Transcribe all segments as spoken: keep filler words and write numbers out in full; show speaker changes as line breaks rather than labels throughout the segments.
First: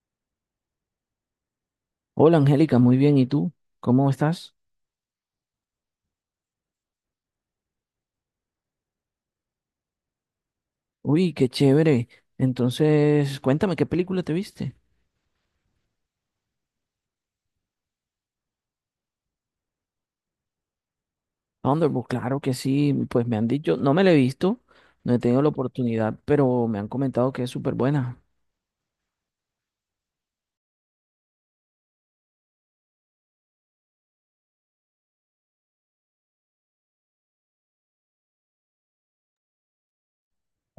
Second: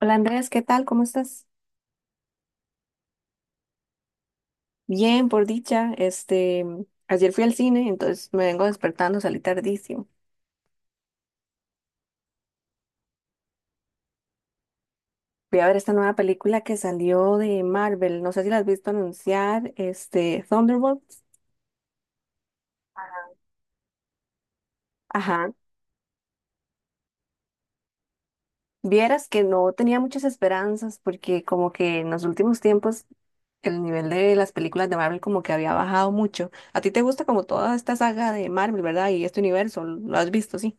Hola Andrés, ¿qué tal? ¿Cómo estás?
Hola Angélica, muy bien. ¿Y tú? ¿Cómo estás?
Bien, por dicha. Este, ayer fui al cine, entonces me vengo despertando, salí tardísimo.
Uy, qué chévere. Entonces, cuéntame, ¿qué película te viste?
Voy a ver esta nueva película que salió de Marvel. No sé si la has visto anunciar, este, Thunderbolts.
Thunderbolt, claro que sí. Pues me han dicho, no me la he visto, no he tenido la
Ajá.
oportunidad, pero me han comentado que es súper buena.
Vieras que no tenía muchas esperanzas porque como que en los últimos tiempos el nivel de las películas de Marvel como que había bajado mucho. A ti te gusta como toda esta saga de Marvel, ¿verdad? Y este universo, ¿lo has visto, sí?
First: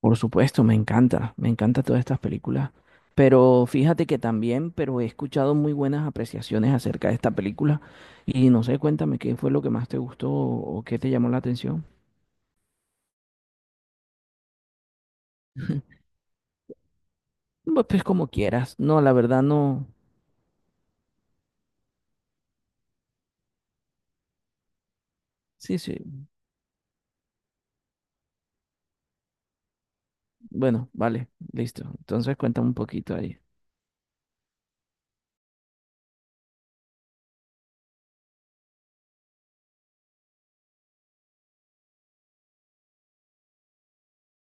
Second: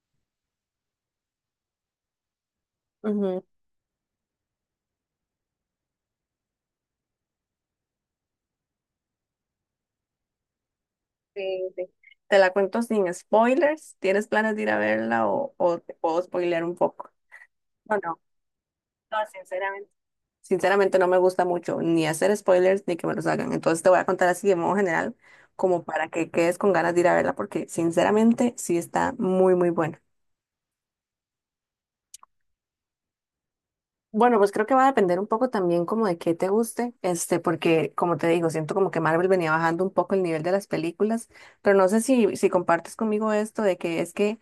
Por supuesto, me encanta, me encantan todas estas películas.
Ujú.
Pero fíjate que también, pero he escuchado muy buenas apreciaciones acerca de esta película. Y no sé, cuéntame, ¿qué fue lo que más te gustó o qué te llamó la
Sí,
atención?
sí. Te la cuento sin spoilers. ¿Tienes planes de ir a verla o, o te puedo spoilear un poco?
Pues,
No,
pues
no,
como quieras. No, la
no,
verdad no.
sinceramente. Sinceramente no me gusta mucho ni hacer spoilers ni que me los hagan. Entonces te voy a contar así de modo general,
Sí,
como para
sí.
que quedes con ganas de ir a verla, porque sinceramente sí está muy, muy buena.
Bueno, vale, listo. Entonces cuéntame un poquito ahí.
Bueno, pues creo que va a depender un poco también como de qué te guste, este, porque como te digo, siento como que Marvel venía bajando un poco el nivel de las películas, pero no sé si, si compartes conmigo esto de que es que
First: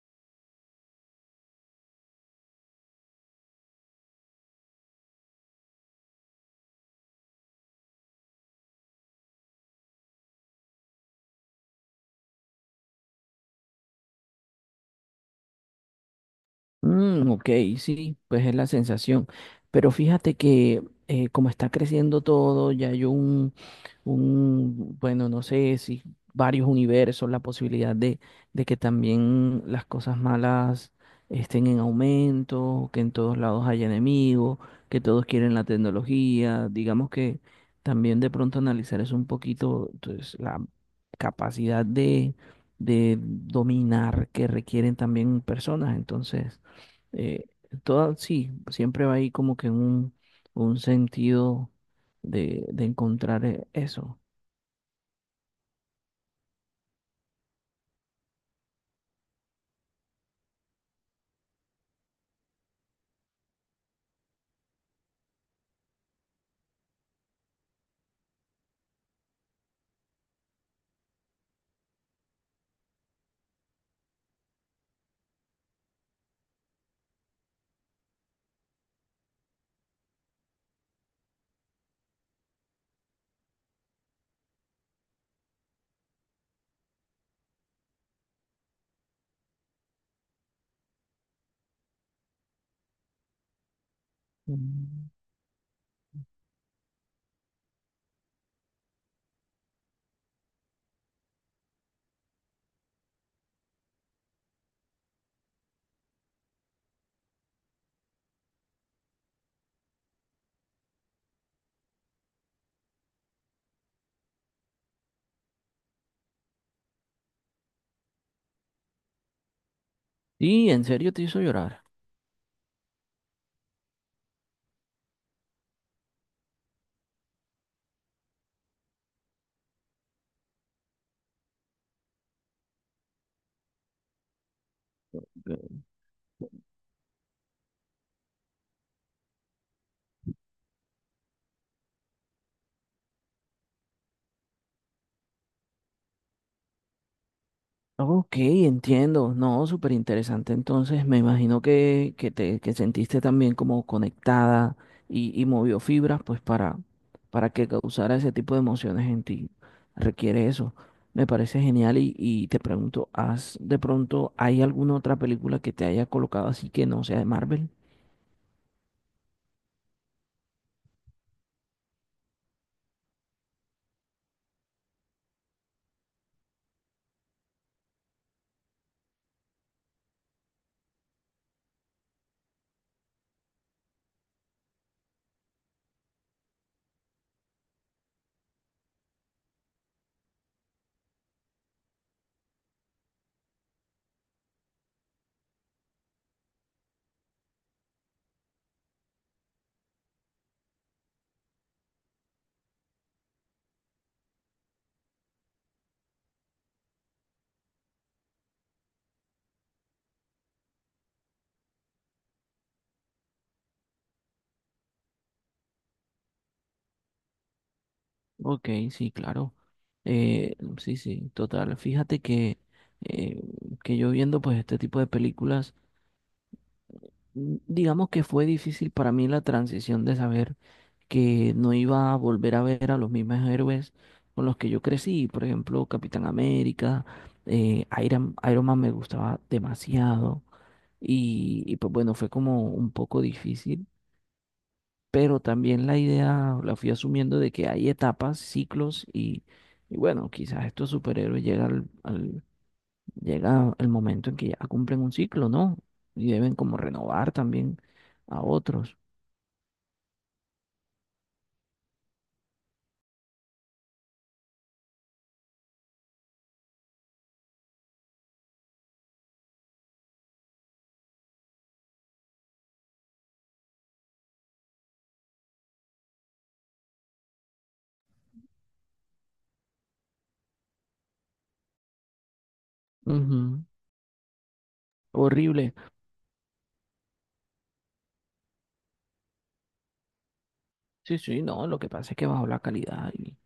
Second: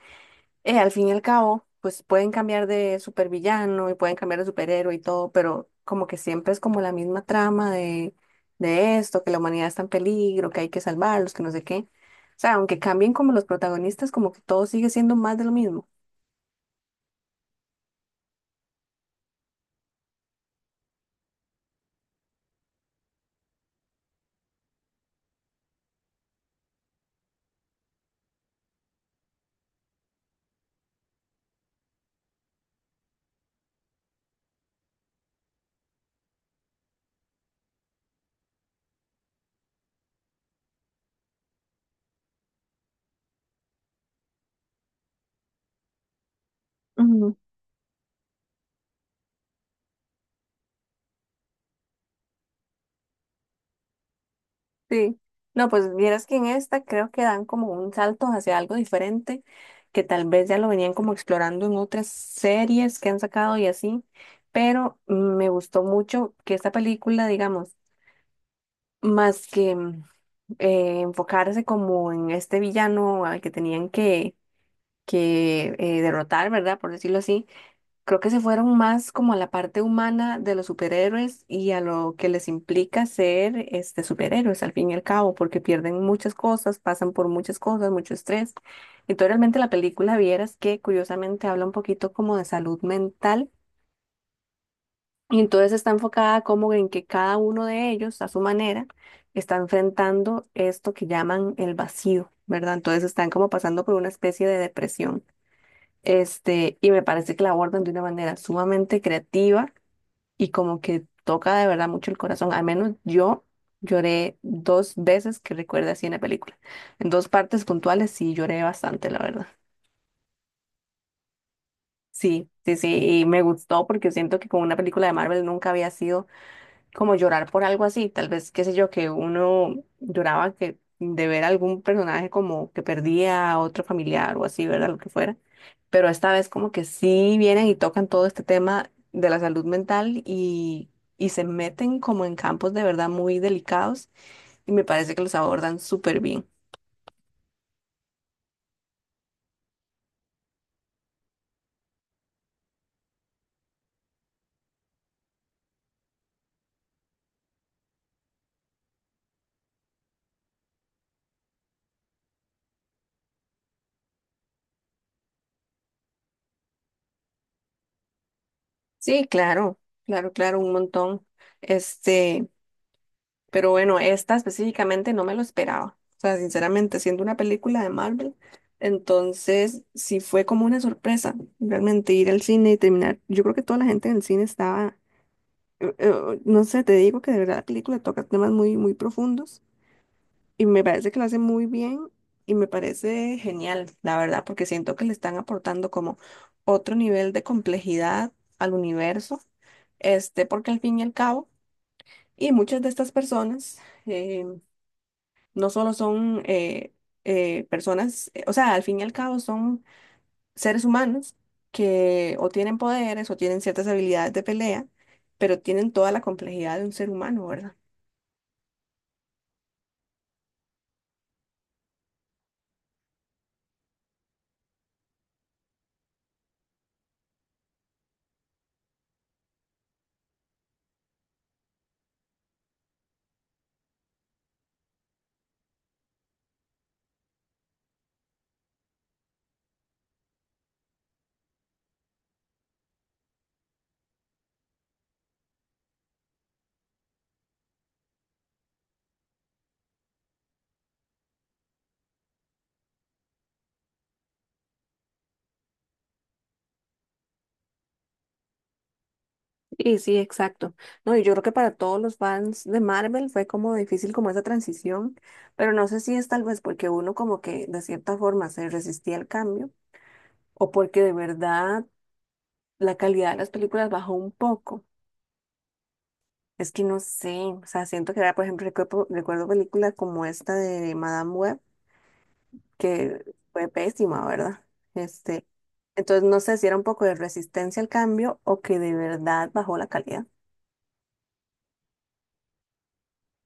eh, al fin y al cabo, pues pueden cambiar de supervillano y pueden cambiar de superhéroe y todo, pero como que siempre es como la misma trama de, de esto, que la humanidad está en peligro, que hay que salvarlos, que no sé qué. O sea, aunque cambien como los protagonistas, como que todo sigue siendo más de lo mismo.
Mm, ok, sí, pues es la sensación. Pero fíjate que eh, como está creciendo todo, ya hay un, un, bueno, no sé si varios universos, la posibilidad de, de que también las cosas malas estén en aumento, que en todos lados haya enemigos, que todos quieren la tecnología. Digamos que también de pronto analizar es un poquito pues, la capacidad de, de dominar que requieren también personas. Entonces...
Ujú.
Eh, toda, sí, siempre va ahí como que un, un sentido de, de encontrar eh, eso.
Sí. No, pues vieras que en esta creo que dan como un salto hacia algo diferente, que tal vez ya lo venían como explorando en otras series que han sacado y así, pero mm, me gustó mucho que esta película, digamos, más que mm, eh, enfocarse como en este villano al que tenían que, que eh, derrotar, ¿verdad? Por decirlo así, creo que se fueron más como a la parte humana de los superhéroes y a lo que les implica ser este, superhéroes al fin y al cabo, porque pierden muchas cosas, pasan por muchas cosas, mucho estrés. Y tú realmente la película vieras que curiosamente habla un poquito como de salud mental
Mm.
y entonces está enfocada como en que cada uno de ellos, a su manera, está enfrentando esto que llaman el vacío, ¿verdad? Entonces están como pasando por una especie de depresión. Este, y me parece que la abordan de una manera sumamente creativa y como que toca de verdad mucho el corazón. Al menos yo lloré dos veces que recuerde así en la película. En dos partes puntuales sí lloré bastante, la verdad.
Y en serio te hizo llorar.
Sí, sí, sí, y me gustó porque siento que con una película de Marvel nunca había sido como llorar por algo así, tal vez, qué sé yo, que uno lloraba que de ver algún personaje como que perdía a otro familiar o así, ¿verdad? Lo que fuera. Pero esta vez como que sí vienen y tocan todo este tema de la salud mental y, y se meten como en campos de verdad muy delicados y me parece que los abordan súper bien.
Ok, entiendo. No, súper interesante. Entonces, me imagino que, que te que sentiste también como conectada y, y movió fibras, pues para, para que causara ese tipo de emociones en ti. Requiere eso. Me parece genial y, y te pregunto, ¿has de pronto hay alguna otra película que te haya colocado así que no sea de Marvel?
Sí, claro, claro, claro, un montón. Este, Pero bueno, esta específicamente no me lo esperaba. O sea, sinceramente, siendo una película de Marvel, entonces sí fue como una sorpresa realmente ir al cine y terminar. Yo creo que toda la gente en el cine estaba, eh, eh, no sé, te digo que de verdad la película toca temas muy, muy profundos y me parece que lo hace muy bien y me parece genial, la verdad, porque siento que le están aportando como otro nivel de complejidad al universo, este, porque al fin y al cabo, y muchas de estas personas. eh, no solo son eh, eh, personas, eh, o sea, al fin y al cabo son seres humanos que o tienen poderes o tienen ciertas habilidades de pelea, pero tienen toda la complejidad de un ser humano, ¿verdad?
Ok, sí, claro. Eh, sí, sí, total. Fíjate que, eh, que yo viendo pues este tipo de películas. mm, Digamos que fue difícil para mí la transición de saber que no iba a volver a ver a los mismos héroes con los que yo crecí. Por ejemplo, Capitán América, eh, Iron, Iron Man me gustaba demasiado y, y pues bueno, fue como un poco difícil, pero también la idea la fui asumiendo de que hay etapas, ciclos y, y bueno, quizás estos superhéroes llega al, al- llega el momento en que ya cumplen un ciclo, ¿no? Y deben como renovar también a otros.
Y sí, exacto. No, y yo creo que para todos los fans de Marvel fue como difícil como esa transición, pero no sé si es tal vez porque uno como que de cierta forma se resistía al cambio o porque de verdad la calidad de las películas bajó un poco. Es que no sé, o sea, siento que era, por ejemplo, recuerdo, recuerdo películas como esta de Madame Web, que
Ujú.
fue pésima, ¿verdad? Este,
Horrible.
entonces no sé si era un poco de resistencia al cambio o que de verdad bajó la calidad.
Sí, sí, no, lo que pasa es que bajó la calidad y,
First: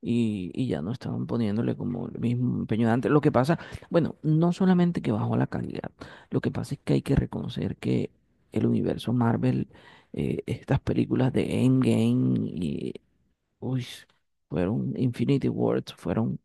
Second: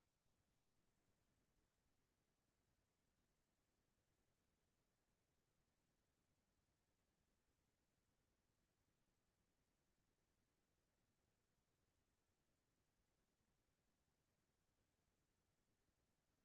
y, y ya no estaban poniéndole como el mismo empeño de antes. Lo que pasa, bueno, no solamente que bajó la calidad, lo que pasa es que hay que reconocer que el universo Marvel, eh, estas películas de Endgame y, uy, fueron Infinity Wars, fueron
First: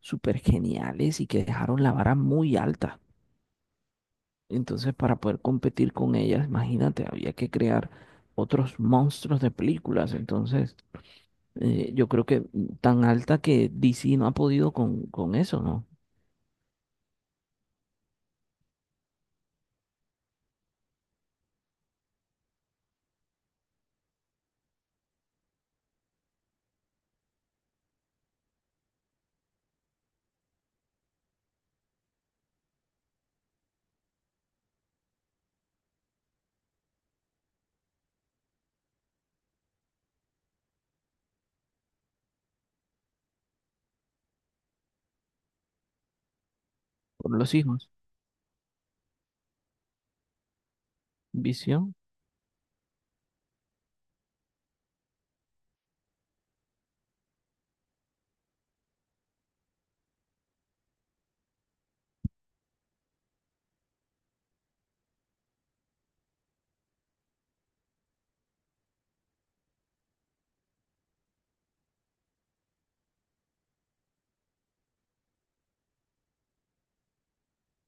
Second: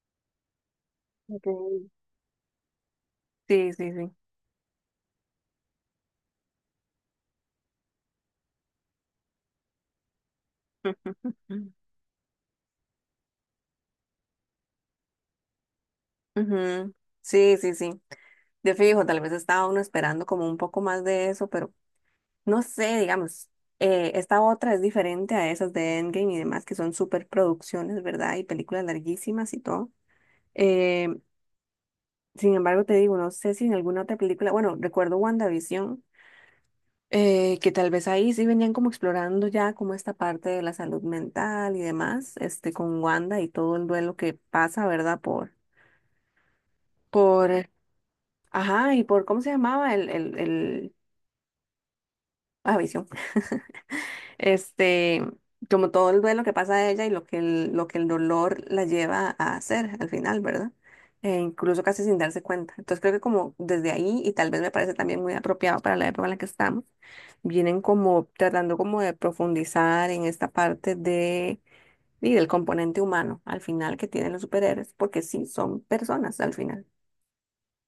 súper geniales y que
Ok.
dejaron la vara muy alta.
Sí, sí, sí.
Entonces, para poder competir con ellas, imagínate, había que crear otros monstruos de películas. Entonces, eh, yo creo que mm, tan alta que D C no ha podido con, con eso, ¿no?
Ujú. Sí, sí, sí. De fijo, tal vez estaba uno esperando como un poco más de eso, pero no sé, digamos, eh, esta otra es diferente a esas de Endgame y demás, que son super producciones, ¿verdad? Y películas larguísimas y todo. Eh, Sin embargo, te digo, no sé si en alguna otra película, bueno, recuerdo WandaVision, eh, que tal vez ahí sí venían como explorando ya como esta parte de la salud mental y demás, este, con Wanda y todo el duelo que pasa, ¿verdad? Por,
Por los
por,
hijos.
ajá, y por, ¿cómo se llamaba? El, el, el,
Visión.
ah, Visión. Este, Como todo el duelo que pasa a ella y lo que el, lo que el dolor la lleva a hacer al final, ¿verdad? E incluso casi sin darse cuenta. Entonces creo que como desde ahí, y tal vez me parece también muy apropiado para la época en la que estamos, vienen como tratando como de profundizar en esta parte de, y del componente humano al final que tienen los superhéroes, porque sí, son personas al final.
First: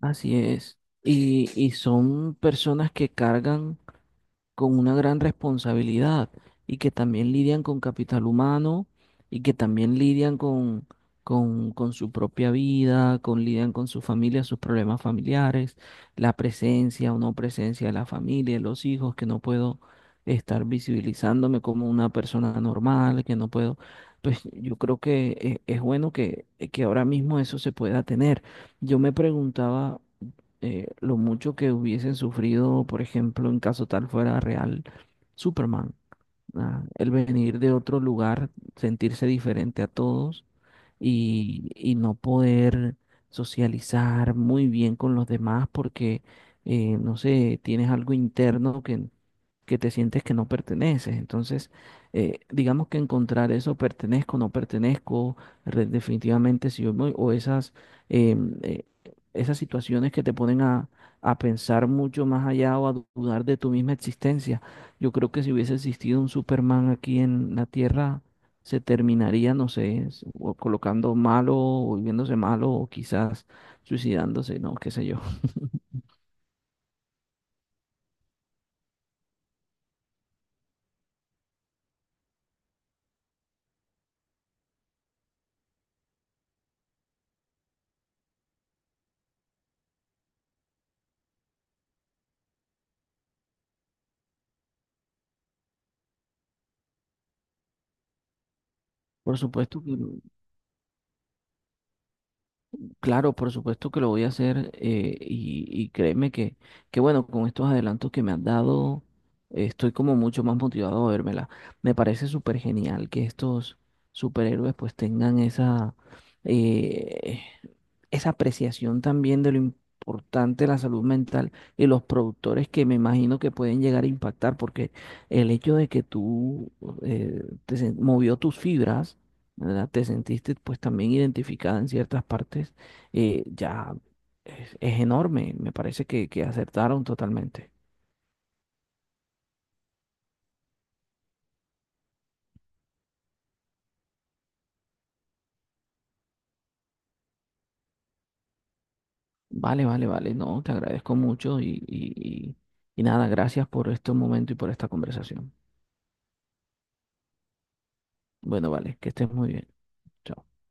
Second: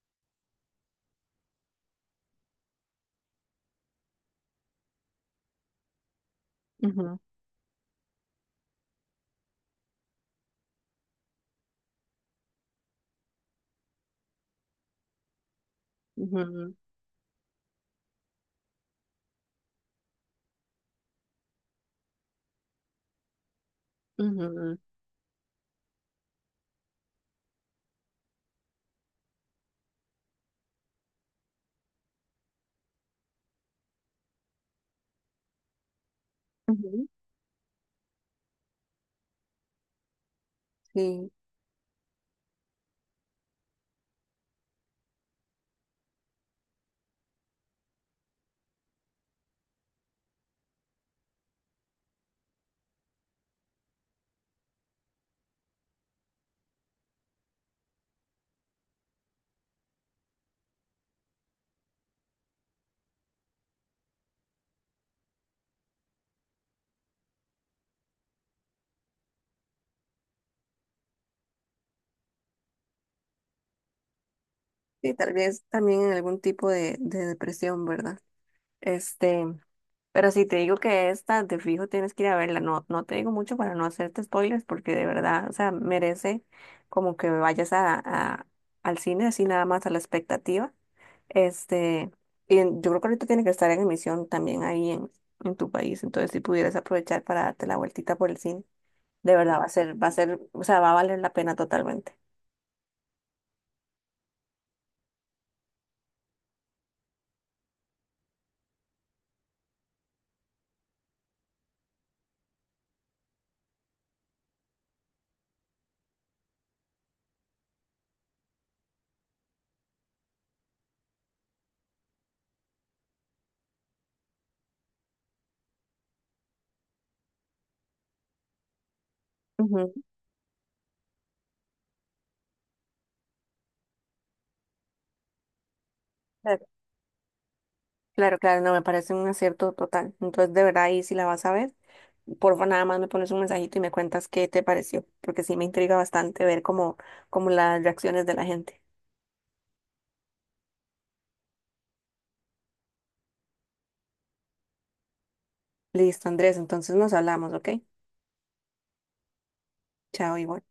Así es. Y, y son personas que cargan con una gran responsabilidad y que
Ujú,
también lidian con capital humano y que también lidian con, con, con su propia vida, con lidian con su familia, sus problemas familiares, la
ujú,
presencia o no presencia de la familia, de los hijos, que no puedo estar visibilizándome como una persona normal, que no puedo. Pues yo
ujú,
creo que eh, es bueno que, que ahora mismo eso se pueda tener. Yo me preguntaba eh, lo mucho que hubiesen sufrido, por ejemplo, en caso tal fuera real, Superman. Ah,
ujú.
el venir de otro lugar, sentirse diferente a todos
Sí,
y, y no poder socializar muy bien con los demás porque, eh, no sé, tienes algo interno que, que te sientes que no perteneces. Entonces, eh, digamos que encontrar eso, pertenezco, no pertenezco, re- definitivamente si yo me- o esas, em, eh, esas situaciones que te ponen a, a pensar mucho más allá o a dudar de tu misma existencia. Yo creo que si hubiese existido un Superman aquí en la Tierra, se terminaría, no sé, s- o colocando malo o volviéndose malo o quizás suicidándose, no, qué sé
y
yo.
tal vez también en algún tipo de, de depresión, ¿verdad? Este, pero si te digo que esta de fijo tienes que ir a verla, no, no te digo mucho para no hacerte spoilers, porque de verdad, o sea, merece como que vayas a, a- al cine, así nada más a la expectativa. Este, y en- yo creo que ahorita tiene que estar en emisión también ahí en, en tu país, entonces si pudieras aprovechar para darte la vueltita por el cine, de
Por
verdad va a
supuesto que
ser, va
no.
a ser, o sea, va a valer la pena totalmente.
Claro, por supuesto que lo voy a hacer eh, y, y créeme que, que, bueno, con estos adelantos que me han dado, eh, estoy como mucho más motivado a vérmela. Me parece súper genial que estos superhéroes pues tengan esa, eh, esa apreciación también de lo importante la salud mental y los productores que me imagino que pueden llegar a impactar, porque el hecho de que tú eh, te sen- movió tus fibras, ¿verdad?
Ujú.
Te sentiste pues también identificada en ciertas partes eh, ya es, es enorme. Me parece que, que
Claro,
acertaron totalmente.
claro, claro, no, me parece un acierto total. Entonces, de verdad, ahí sí la vas a ver. Porfa, nada más me pones un mensajito y me cuentas qué te pareció, porque sí me intriga bastante ver cómo, cómo las reacciones de la gente.
Vale, vale, vale. No, te agradezco mucho y, y, y y nada, gracias por este momento y por esta conversación.
Listo, Andrés, entonces nos hablamos, ¿ok?
Bueno, vale, que estés muy bien.
Chao,
Chao.
igual.